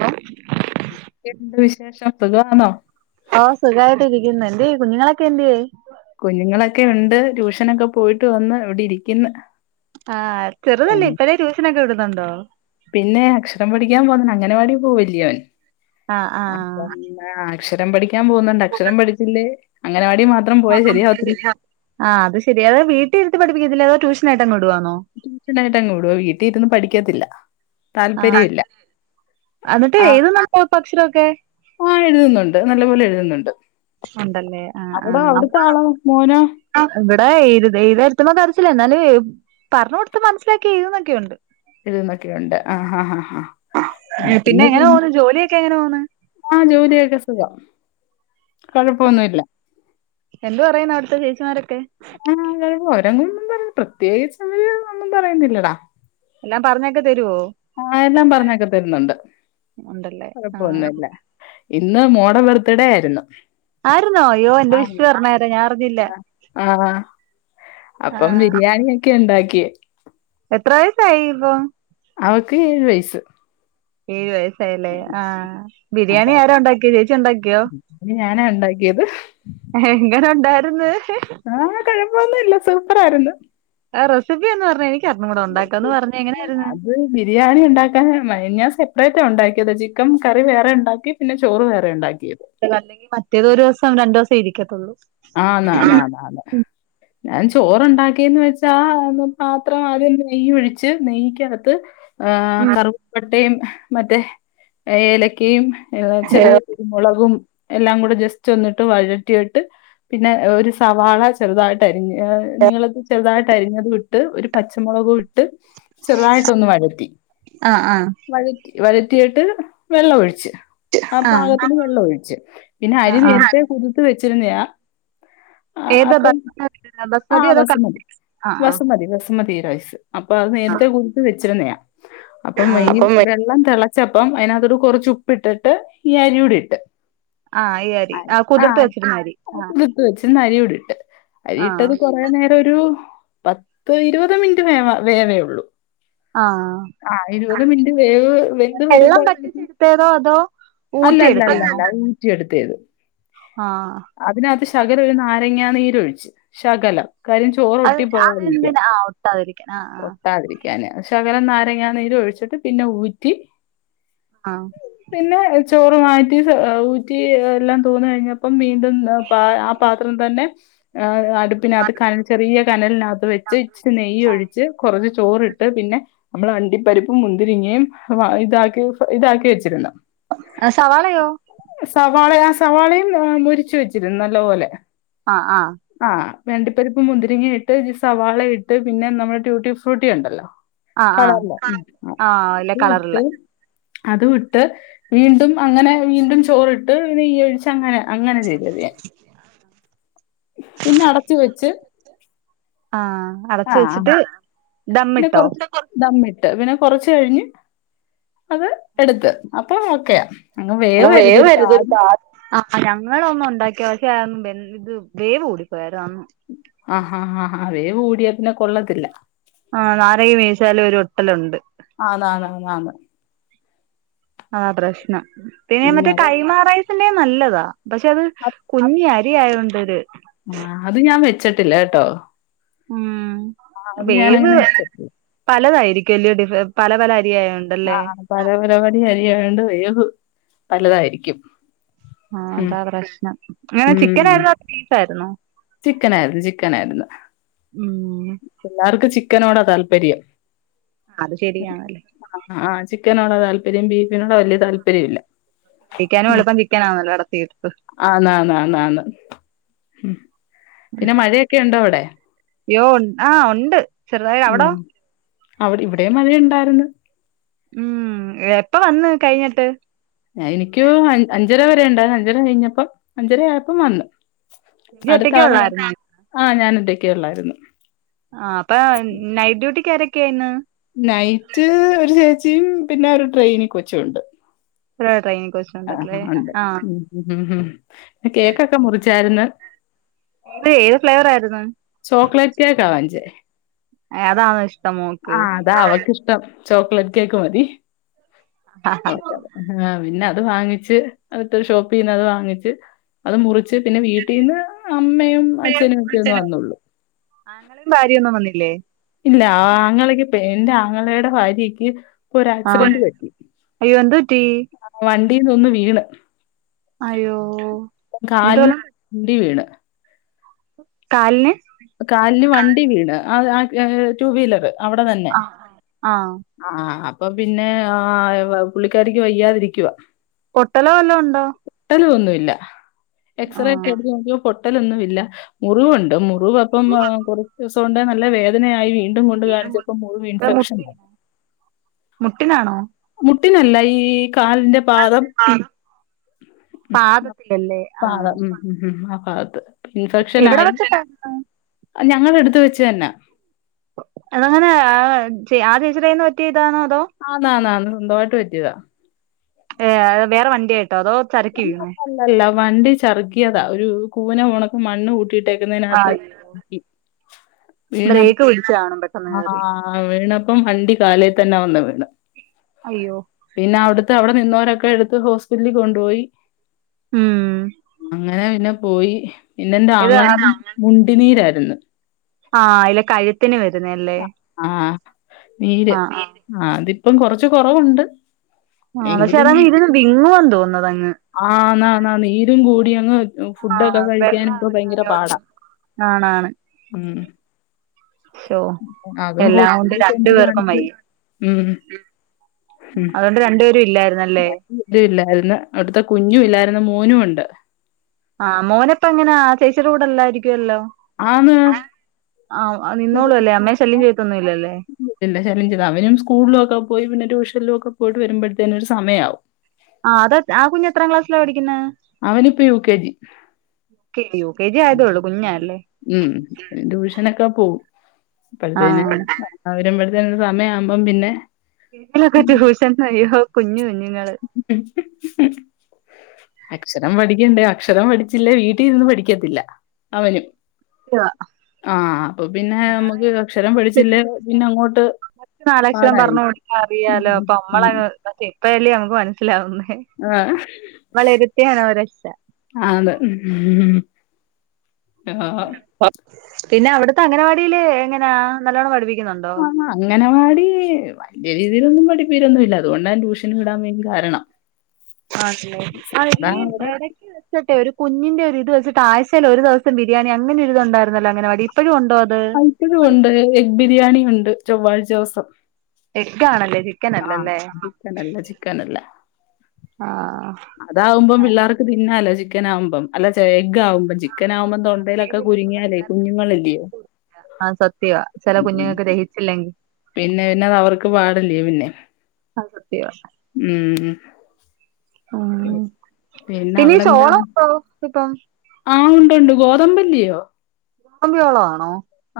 Hello എന്തൊക്കെണ്ട് വിശേഷംസുഖവാന്നോ? ആഹ് സുഖായിട്ട് ഇരിക്കുന്നു എന്തേയ്‌ കുഞ്ഞുങ്ങളൊക്കെഎന്തേയ്‌? കുഞ്ഞുങ്ങളൊക്കെയുണ്ട് ട്യൂഷനൊക്കെപോയിട്ട് വന്ന്ഇവിടെ ഇരിക്കുന്നു. ആഹ് ചെറുതല്ലെഇപ്പഴേ ടുഷനൊക്കെവിടുന്നുണ്ടോ? പിന്നെഅക്ഷരം പടിക്കാൻപോഅങ്ങനെവാടി പോവില്ല്യ അവൻ ആഹ് ആഹ് അപ്പം ആഹ് അക്ഷരം പഠിക്കാൻ പോകുന്നുണ്ട് അക്ഷരംപഠിച്ചില്ലേ അങ്ങലവാടി മാത്രംപോയാ ശരിയാവത്തില്ല ആഹ് അത് ശെരി അത് വീട്ടീരിത്തി പഠപ്പിക്കത്തില്ലേ അതോട്യൂഷണായിട്ട് വിടുവാണോ? ട്യൂഷനായിട്ട് അങ്ങ് വിടുവ വീട്ടിൽ ഇരുന്ന് പഠിക്കത്തില്ല. ആഹ് താല്പര്യം ഇല്ല എന്നിട്ട് എഴുതുന്നുണ്ടോ ഇപ്പൊ അക്ഷരൊക്കെ? ആഹ് എഴുതുന്നുണ്ട് നല്ലപോലെ എഴുതുന്നുണ്ട് ഉണ്ടല്ലേ അവിട ആഹ് അവിടുത്തെ ആളോ മോനോ? ആഹ് ഇവിടെ എഴുതാൻ ഇരുത്തുമ്പോ കരച്ചില എന്നാലും പറഞ്ഞ് കൊടുത്ത് മനസ്സിലാക്കി എഴുതുന്നൊക്കെയുണ്ട്. എഴുതുന്നൊക്കെയുണ്ട് ആഹ് ഹാ ഹാ ഹാ പിന്നെ എങ്ങനെ പോവുന്നു ജോലിയൊക്കെ എങ്ങനെ പോവുന്നു ആ ജോലിയൊക്കെ സുഖാ കുഴപ്പൊന്നുല്ല. എന്ത് പറയുന്നു അവിടുത്തെ ചേച്ചിമാരൊക്കെ? അവരെങ്കും ഒന്നും പറയ പ്രത്യേകിച്ച് അവര് ഒന്നും പറയുന്നില്ലടാ. എല്ലാം പറഞ്ഞൊക്കെ തരുവോ? ആ എല്ലാം പറഞ്ഞേക്കെ തരുന്നുണ്ട് ഉണ്ടല്ലേ ആഹ് കൊഴപ്പൊന്നുല്ല. ഇന്ന് മോൾടെ ബർത്ത്ഡേ ആയിരുന്നു. ആരുന്നോ അയ്യോ എന്റെ വിഷ് പറഞ്ഞേരെ ഞാൻ അറിഞ്ഞില്ല. ആഹ്. അപ്പം ആഹ് ബിരിയാണിയൊക്കെ ഉണ്ടാക്കി. എത്ര വയസ്സായി ഇപ്പം? അവക്ക് ഏഴ് വയസ്സ്. ഏഴ് വയസ്സായല്ലേ ആഹ് അപ്പൊ ബിരിയാണി ആര ഉണ്ടാക്കിയ ചേച്ചി ഉണ്ടാക്കിയോ? അതിന് ഞാനാ ഉണ്ടാക്കിയത്. എങ്ങനെ ഉണ്ടായിരുന്ന്? ആഹ് കോഴപ്പൊന്നുല്ല സൂപ്പറായിരുന്നു. ആഹ് റെസിപ്പിഒന്ന് പറഞ്ഞേ എനിക്കർഞ്ഞൂട ഒണ്ടാക്കാൻ ഒന്ന് പറഞ്ഞേ എങ്ങനായിരുന്നു. ബിരിയാണിഉണ്ടാക്കാന് ഞാൻ സെപ്പറേറ്റാണ്ഉണ്ടാക്കിയത് ചിക്കെൻ കറിവേറെ ഉണ്ടാക്കിപിന്നെ ചോർ വേറെ ഉണ്ടാക്കിയത്. അല്ലെങ്കിൽ മറ്റേത് ഒരു ദിവസം രണ്ടു ദിവസം ഇരിക്കത്തുള്ളൂ. ആന്ന് ആന്ന് ആന്ന് ആന്ന്. ഞാൻ ചോറുണ്ടാക്കിയന്ന് വെച്ചാ പാത്രം ആദ്യം നെയ്യ ഒഴിച്ച് നെയ്യ്ക്കകത്ത് ഉം കറുവപ്പട്ടയും മറ്റേ ഏലക്കയും ചെറിയ കുരുമുളകും എല്ലാം കൂടെ ജസ്റ്റ് ഒന്നിട്ട് വഴട്ടിയിട്ട് പിന്നെ ഒരു സവാള ചെറുതായിട്ട് അരിഞ്ഞ് നീളത്തിൽ ചെറുതായിട്ട് അരിഞ്ഞത് ഇട്ട് ഒരു പച്ചമുളക് ഇ ട്ട് ചെറുതായിട്ടൊന്ന് വഴറ്റി. ആഹ് ആഹ് വഴറ്റി വഴറ്റിയിട്ട് വെള്ളം ഒഴിച്ച്. ആ ആഹ് പാകത്തിന് വെള്ളം ഒഴിച്ചു പിന്നെ അരി ആഹ് ആഹ് നേരത്തെ കുതിർത്ത് വെച്ചിരുന്നയാ. ആ ഏതാ അപ്പം ബസ്മതി ആ അതോ കടല ബസ്മതി ആഹ് ബസ്മതി ബസ് മതി റൈസ് അപ്പൊ അത് ആഹ് നേരത്തെ കുതിർത്തി വെച്ചിരുന്നയാ അപ്പം ഈ ആഹ് വെള്ളം തിള ചപ്പം അതിനകത്തോട് കുറച്ച് ഉപ്പ് ഇട്ടിട്ട് ഈ അരി കൂടി ഇട്ട്. ആഹ് ഈ അരി ആ കുതിർത്തി വെച്ചിരുന്ന അരി. ആഹ് ഇട്ട് വെച്ചിരുന്ന അരി കൂടിട്ട് അരി ഇട്ടത് ആഹ് കൊറേ നേര ഒരു പത്ത് ഇരുപത് മിനിറ്റ് വേ വേവേയുള്ളൂ. ആഹ് ആ ഇരുപത് മിനിറ്റ് വേവ് വെന്ത് വെള്ളം വരുമ്പോഴ വറ്റിച്ചെടുത്തേതോ അതോ ഊറ്റിയെടുത്തയാണോ അല്ലല്ലല്ലല്ല ഊറ്റിയെടുത്തേത്. ആഹ്. അതിനകത്ത് ശകലം ഒരു നാരങ്ങ നീരൊഴിച്ചു ശകലം. കാര്യം ചോറ് അത് ഒട്ടി പോവാതിരിക്കാൻ അതെന്തിനാ ആ ഒട്ടാതിരിക്കാൻ ആഹ് ആഹ് ഒട്ടാതിരി ക്കാന് ശകലം നാരങ്ങാ നീര് ഒഴിച്ചിട്ട് പിന്നെ ഊറ്റി ആഹ്. പിന്നെ ചോറ് മാറ്റി ഊറ്റി എല്ലാം തോന്ന കഴിഞ്ഞപ്പം വീണ്ടും ആ പാത്രം തന്നെ അടു പ്പിനാത്ത് കനൽ ചെറിയ കനലിനകത്ത് വെച്ച് ഇച്ചിരി നെയ്യ് ഒഴിച്ച് കുറച്ച് ചോറിട്ട് പിന്നെ നമ്മൾ അണ്ടിപ്പരിപ്പും മുന്തിരിങ്ങയും ഇതാക്കി ഇതാക്കി വെച്ചിരുന്നു. സവാളയോ? സവാള ആ സവാളയും മെരിച്ച് വെച്ചിരുന്നു നല്ല പോലെ ആഹ് ആഹ്. ആഹ് അണ്ടിപ്പരിപ്പ് മുന്തിരിങ്ങ ഇട്ട് സവാള ഇട്ട് പിന്നെ നമ്മുടെ ട്യൂട്ടി ഫ്രൂട്ടി ഉണ്ടല്ലോ. ആ ആ കളർല്ലെ ആ ഇല്ല അതും കളറില് ഇട്ട് അത് വിട്ട് വീണ്ടും അങ്ങനെ വീണ്ടും ചോറിട്ട് നെയ്യ് ഒഴിച്ച് അങ്ങനെ അങ്ങനെ ചെയ്തേത് ഞാൻ പിന്നെ അടച്ചു വെച്ച് ആഹ് അടച്ചു ആ വെച്ചിട്ട് പിന്നെ ദമ്മിട്ടോ? കുറച്ച് ദമ്മിട്ട് പിന്നെ കൊറച്ച് കഴിഞ്ഞ് അത് എടുത്ത് അപ്പൊ ഓക്കെയ അങ്ങ് വേവരുത് ഒരു പാതി ആഹ് ഞങ്ങള ഒന്ന് ഉണ്ടാക്കിയ പക്ഷെ ഇത് വേവ് കൂടിപ്പോയായിരുന്നു അന്ന് ആഹ് ആഹാ ആഹ് അവേ കൂടിയതിനെ കൊള്ളത്തില്ല ആഹ് നാരകി വീശാലും ഒരു ഒട്ടലുണ്ട്- ആണ് ആണ് ആണ് ആഹ് പ്രശ്നം പിന്നെ മറ്റേ കൈമാറായസിന്റെ നല്ലതാ പക്ഷെ അത് കുഞ്ഞിയി ശരി ആയിട്ട് ഒരു ആഹ് അത് ഞാൻ വെച്ചിട്ടില്ല കേട്ടോ- ഉം ആ അത് വേവ് ഞാനങ്ങനെ വെച്ചിട്ടില്ല പലതായിരിക്കുംല്യോ ഡിഫ പല പല അരിയയുണ്ട്- ആഹ് പല പരിപാടി അരി ആയോണ്ട് വേവ് പലതായിരിക്കും. ആഹ് ഉം അതാ പ്രശ്നം അങ്ങനെ ചിക്കൻ ആയിരുന്നോ അതോ ബീഫ് ആയിരുന്നോ? ചിക്കൻ ആയിരുന്നു ചിക്കനായിരുന്നു. ഉം. പിള്ളേർക്ക് ചിക്കനോടാ താല്പര്യം- ആഹ് അത് ശരിയാണല്ലേ ആഹ് ചിക്കനോട് താല്പര്യം ബീഫിനോട് വലിയ താല്പര്യം ഇല്ല. കിക്കാനും എളുപ്പം തിക്കാനാവുമല്ലോ അടത്തിെടുത്ത്- ആണ് ആണ് പിന്നെ മഴയൊക്കെ ഉണ്ടോ അവിടെ? അയ്യോ ആഹ് ഉണ്ട്- ചെറുതായി അവിടോ ഉം അവിടെ ഇവിടെ മഴ ഉണ്ടായിരുന്നു- ഉം എപ്പ വന്ന് കഴിഞ്ഞിട്ട്? എനിക്ക് അഞ്ചര വരെുണ്ടായി അഞ്ചര കഴിഞ്ഞപ്പ അഞ്ചര ആയപ്പോം വന്നു. ഇജ് അടുത്ത ഒറ്റക്കെ ആള ഉള്ളായിരുന്നോ ആഹ് ഞാന ഒറ്റക്ക്ക്കെയ ഉള്ളായിരുന്നു. ആഹ് അപ്പൊ നൈറ്റ് ഡ്യൂട്ടിക്ക് ആരൊക്കെയയിന്ന്? നൈറ്റ് ഒരു ചേച്ചിയും പിന്നെ ഒരു ട്രെയിനി കൊച്ചും ഉണ്ട്. ട്രെയിനിങ് കോ ആഹ് ഉണ്ട് ഉം കേക്കൊക്കെ മുറിച്ചായിരുന്നു- എഹ് ഏത് ഫ്ലേവർ ആയിരുന്നു? ചോക്ലേറ്റ് കേക്കാ വാങ്ച്ചേ- ആഹ് അതാ ഇഷ്ടം മോൾക്ക്? അതാ അവക്കിഷ്ടം ചോക്ലേറ്റ് കേക്ക് മതി- ആഹ് ആഹ് പിന്നെ അത് വാങ്ങിച്ച് അടുത്ത ഷോപ്പ് ചെയന്ന അത് വാങ്ങിച്ച് അത് മുറിച്ച് പിന്നെ വീട്ടിൽന്ന് അമ്മയും അച്ഛനും ഒക്കെ ഒന്ന് വന്നള്ളു- ആങ്ങളെയും ഭാര്യൊന്നും വന്നില്ലേ? ഇല്ല ആങ്ങളക്ക് എന്റെ ആങ്ങളയുടെ ഭാര്യക്ക്- ഇപ്പൊ ആ ഒരുരാക്സിഡന്റ് പറ്റി അയ്യോ എന്ത് പറ്റി വണ്ടിന്ന് ഒന്ന് വീണ് അയ്യോ എന്നിട്ട് കാലിൽ വല്ലോം വണ്ടി വീണ് കാല്ന്- കാലിന് വണ്ടി വീണ് ആഹ് ആഹ് ടു വീലറ് ആഹ് ആഹ് ആഹ് അപ്പൊ പിന്നെ പുള്ളിക്കാരിക്ക് വയ്യാതിരിക്കവാ പൊട്ടല വല്ല ഉണ്ടോ? പൊട്ടല് ഒന്നുഇല്ല എക്സറേ ഒക്കെ ആ എടുത്ത് നോക്കിയപ്പോ പൊട്ടലൊന്നുഇല്ല മുറിവുണ്ട് മു മുവ് അപ്പം അ കുറച്ച് ദിവസഒണ്ടേ നല്ല വേദനയായി വീണ്ടും കൊണ്ട് കാണിച്ചപ്പോ മുറിവ് ഇൻഫെക്ഷൻ ആ മുട്ടിനാണോ? മുട്ടിനല്ല ഈ കാലിന്റെ പാദം ആഹ് പാദത്തിലല്ലേ ആഹ് പാദം. ഉം, ഉം ഹ് ഹ് ആഹ് ഭാഗത്ത് ഇൻഫെക്ഷൻ ആയി വെച്ചിട്ടായിരുന്നു ഞങ്ങളെടുത്ത് വെച്ചതന്ന അതെങ്ങന ആ ച്ച് ആ ചേച്ചിടെ കയിന്ന് പറ്റിയതാണോ അതോ ആന്ന് ആന്ന് ആന്ന് സ്വന്തമായിട്ട് പറ്റിയതാ ഏഹ് വേറെ വണ്ടിയായിട്ടോ അതോ ചരക്കി വീണോ അല്ലല്ല വണ്ടി ചറുക്കിയതാ ഒരു കൂന പോണക്ക് മണ്ണ് ആ കൂട്ടിയിട്ടേക്കുന്നേനാത്ത് ബ്രേക്ക് പിടിച്ച് കാണും പെട്ടെന്ന് കേറി ആഹ് വീണപ്പം വണ്ടി കാലേ തന്ന വന്ന് വീണ് അയ്യോ പിന്നെ അവിടുത്തെ അവിടെ നിന്നോരൊക്കെ എടുത്ത് ഹോസ്പിറ്റലി കൊണ്ടുപോയി ഉം അങ്ങനെ പിന്നെ പോയി പിന്നെന്റെ ഇത് ആങ്ങളനും മുണ്ടിനീരാര്ന്ന് ആഹ് ഇല കഴുത്തിന് വരുന്നല്ലേ ആഹ് നീര് ആ ആ ആതിപ്പം കൊറച്ച് കൊറവുണ്ട് ആഹ് പക്ഷെ എങ്കിലും അതങ്ങ് ഇരുന്ന് ബിങ്ങുന്ന് തോന്ന് അതങ്ങ് ആഹ് നാ നാ ന്ന് നീരും കൂടി അങ് ആ ഫുഡൊക്കെ കഴിക്കാൻ വെള്ളം ഇപ്പ പയങ്കര ഇറക്കാനോ പാടാ ഒന്നും ആണാണ് ഉം ശോ അതും എല്ലാംഒണ്ട് ഹോസ്പിറ്റലിൽ രണ്ടു കൊണ്ട് പേർക്കും കാണിച്ച്. വയ്യേ ഉം. അതൊണ് ഇപ്പ രണ്ടുപേരും ഇല്ലാരുന്നല്ലേ ഇല്ല ഇല്ല ഇല്ലാ അവിടുത്തെ കുഞ്ഞും ഇല്ലാരുന്ന് മോനും ഉണ്ട് ആഹ് മോനപ്പ എങ്ങന ചേച്ചിടെ കൂടെഅല്ലാരിക്കുവല്ലോ ആന്ന് എഹ് ആഹ് നിന്നോളും അല്ലേ അമ്മേ ശല്യം ചെയ്ത്തൊന്നും ഇല്ല അല്ലേ ഇല്ലില്ല ശല്യം ചെയ്ത അവനും സ്കൂളിലുഒക്കെ പോയി പിന്നെ ട്യൂഷനിലുഒക്കെ പോയിട്ട് വരുമ്പോഴ്ത്തേനും ഒരു സമയാവും ആഹ് അത ആഹ് കുഞ്ഞു എത്രാം ക്ലാസ്സിലാ പഠിക്കുന്നേ അവനിപ്പോ യു കെ ജി ക്കില്ലിയോ യു കെ ജി ആയതൊള്ളൂ കുഞ്ഞാല്ലേ ഉം ട്യൂഷനൊക്കെ പോവും അപ്പോഴ്ത്തേന് ആഹ് അവരുമ്പഴ്ത്തേന് ഒരു സമയാമ്പം പിന്നെ ഇപ്പലൊക്കെ ട്യൂഷൻ കഴിയോ കുഞ്ഞ് കുഞ്ഞുങ്ങള് അക്ഷരം പഠിക്കണ്ടേ അക്ഷരം പഠിച്ചില്ലേ വീട്ടീരുന്ന് പഠിക്കത്തില്ല അവനും ല്ല ആഹ് അപ്പൊ പിന്നെ അമുക്ക് അക്ഷരം പഠിച്ചില്ലേ പിന്ന അങ്ങോട്ട് കൊച്ച് നാലക്ഷരം പാടായിരിക്കും പറഞ്ഞോട്ത്താ അറിയാലോ ഉം അപ്പൊ അമ്മളേ ഉം പക്ഷേ ഇപ്പഴല്ലിയോ നമുക്ക് മനസ്സിലാവുന്നേ ആഹ് നമ്മളെരുത്തിയാണ് ഓ രക്ഷ അതെ മ് മ് യാഹ് പിന്ന അവിടത്തെ അംഗനവാടീല് എങ്ങനാ നല്ലോണ്ണം പഠിപ്പിക്കുന്നുണ്ടോ അങ്ങനവാടി വല്യയ രീതിയിലൊന്നും പഠിപ്പീരൊന്നും ഇല്ല അതുകൊണ്ട ഞാന് ട്യൂഷൻ വിടാൻ മെയിൻ കാരണം ആണ് ല്ലേ അഹ് ഈ അതാ എ വി സി ച്ചട്ടെ ഒരു കുഞ്ഞിന്റെ ഒരു ഇത് വെച്ചിട്ട് ആഴ്ചേൽ ഒരു ദിവസം ബിരിയാണി അങ്ങനെഒരിതൊണ്ടാരുന്നല്ലോ അങ്ങനെവാടി ഇപ്പോഴും ഉണ്ടോ അത് ആഹ് ഇപ്പഴും ഒണ്ട് എഗ് ബിരിയാണി ഒണ്ട് ചൊവ്വാഴ്ചോസം എഗ്ഗാണല്ലേ ചിക്കൻ അല്ലല്ലേ ചിക്കനല്ല, ചിക്കനല്ല. ആഹ് അതാവുമ്പം പിള്ളാർക്ക് തിന്നാലോ ചിക്കൻ ആവുമ്പം അല്ല ച് എഗ് ആവുമ്പം ചിക്കൻ ആകുമ്പോം തൊണ്ടയിലൊക്കെ കുരുങ്ങിയാലേ കുഞ്ഞുങ്ങളല്ലയോ അഅ്സത്യവാ ചില ഉം. കുഞ്ഞുങ്ങൾക്ക് ദഹിച്ചില്ലെങ്കി പിന്നെ പിന്നെ അത് അവർക്ക് പാടല്ലേ പിന്നെ അത് സത്യവാ ഉം ഉം പിന്നീ ചോളോ ഉണ്ടോ ഇപ്പം ആഹ് ഉണ്ടുണ്ട് ഗോതമ്പില്ലയോ കമ്പിഉള്ളതാണോ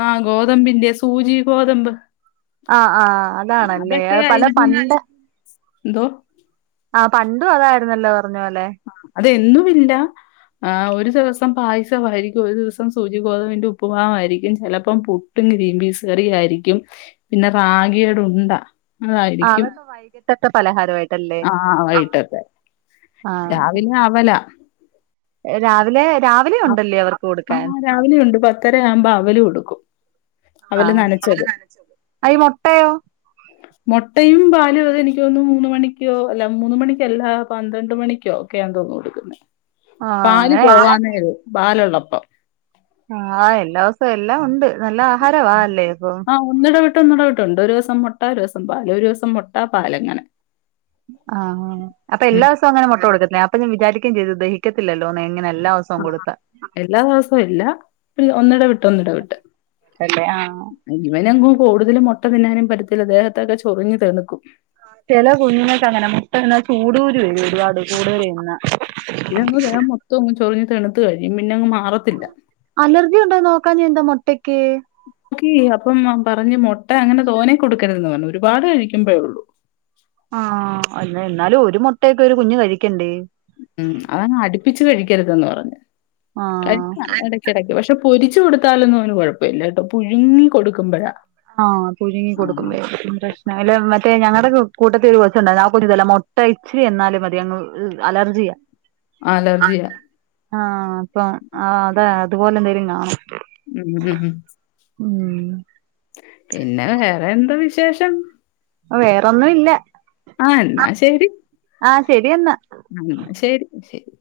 ആഹ് ഗോതമ്പിന്റെ സൂചി ഗോതമ്പ് ആഹ് ആഹ് അതാണല്ലേ അതൊക്കെ അഅ് പല ആയിരിക്കും. പണ്ട് എന്തോ? ആഹ് പണ്ടും അതായിരുന്നല്ലോ പറഞ്ഞപോലെ അതെന്നുവില്ല ആഹ് ഒരു ദിവസം പായസവായിരിക്കും, ഒരു ദിവസം സൂചി ഗോതമ്പിന്റെ ഉപ്പ്മാവായിരിക്കും ചെലപ്പം പു ട്ടും ഗ്രീൻ പീസ് കറിയുവായിരിക്യും. പിന്നെ റാഗിയടുണ്ട ആഹ് അതൊക്കെ വൈകിട്ടത്തെ പലഹാരവായി ആഹ് വൈകീട്ടത്തെ ആഹ് രാവിലെ അവലാ രാവിലെ രാവ് ആഹ് ആഹ് രാവിലെയും ഉണ്ട് പത്തരയാവുമ്പോ അവല് കൊടുക്കും ആഹ് അവല് നനച്ചത്. അയി മുട്ടയോ മുട്ടയും പാലും അത് എനിക്കോന്ന്ണു മൂന്ന് മണിക്കോ അല്ല മൂന്ന് മണിക്കല്ല പന്ത്രണ്ട് മണിക്കോ ക്കയാന്ന് തോന്നുന്നു കൊടുക്കുന്നെ. ആഹ് പാല് അങ്ങനെ എല്ലാ പോവാന്നേരം പാലുള്ളപ്പം ആഹ് എല്ലാ ഓസം എല്ലാം ഒണ്ട് നല്ല ആഹാരവാ അല്ലേ അപ്പൊ ആഹ് ഒന്നിടവിട്ട് ഒന്നിടവിട്ടുണ്ട് ഒരു ദിവസം മുട്ട ഒരു ദിവസം പാല് ഒരു ദിവസം മുട്ട പാല്അങ്ങനെ ആഹാ അപ്പൊ എല്ലാ ദിവസവും അങ്ങനെ മുട്ട കൊടുക്കത്തില്ലേ അപ്പോ ഞാ വിചാരിക്കേം ചെയ്തു ദഹിക്കത്തില്ലല്ലോ ന്ന് എങ്ങനെ എല്ലാ ദിവസവും ആഹ് കൊടുത്താ എല്ലാ ദിവസവും ഇല്ല പ്പ് ഒന്നട വിട്ട് ഒന്നട വിട്ട് തന്നെ ആഹ് ഇവനെങ്ങും കൂടുതലും മുട്ട തിന്നാനും പറ്റത്തില്ല ദേഹത്തൊക്കെ ചൊറിഞ്ഞ് തെണുക്കും ചെല കുഞ്ഞുങ്ങക്ക്‌ അങ്ങനാ മുട്ട തിന്നാ ചൂടൂകുരു വരും ഒരുപാട് കൂടുതൽ തിന്നാ ഇതങ് ദേഹം മൊത്തം അങ്ങ് ചൊറിഞ്ഞ് തെണുത്തു കഴിയും പിന്നെങ് മാറത്തില്ല അലർജി ഉണ്ടോന്ന് നോക്കാഞ്ഞെ ന്താ മുട്ടക്ക് ക്കി അപ്പം പറഞ്ഞ് മുട്ട അങ്ങനെ തോനെ കൊടുക്കരുതെന്ന് പറഞ്ഞു ഒരുപാട് കഴിക്കുമ്പോഴേ ഉള്ളൂ ആഹ് എന്ന എന്നാലും ഒരു മുട്ടയൊക്കെ ഒരു കുഞ്ഞ് കഴിക്കണ്ടേ ഉം അതാണ് അടുപ്പിച്ച് കഴിക്കരുതെന്ന്പറഞ്ഞ്. ആഹ് കഴിക്കാം എടക് ക്കെടക്ക്, പക്ഷെ പൊരിച്ച് കൊടുത്താലൊന്നും അവന് കുഴപ്പവില്ല, ട്ടോ പുഴുങ്ങി കൊടുക്കുമ്പഴാ ആഹ് പുഴുങ്ങി ആഹ് കൊടുക്കുമ്പഴ ന്നെങ്കില് മറ്റേ ഞങ്ങടെ കൂട്ടത്തിൽ ഒരു കൊച്ചുണ്ടായിന്നു ആ കൊച്ച് ണ്ടല്ലോ മുട്ടഇച്ചിരി ചെന്നാലും മതി അങ്ങ് അലർജിയാ അലർജിയാ ആഹ് അപ്പം ആഹ് അതാ അതുപോലെ ന്തേലും കാണും. ഉം ഉം ഉം ഉം ഉം പിന്നെ വേറെ എന്ത വിശേഷം ഓ വേറൊന്നു ഇല്ല ആഹ് എന്നാ ശരി ആഹ് ശരി എന്നാ അന്നാ ശരി ശരി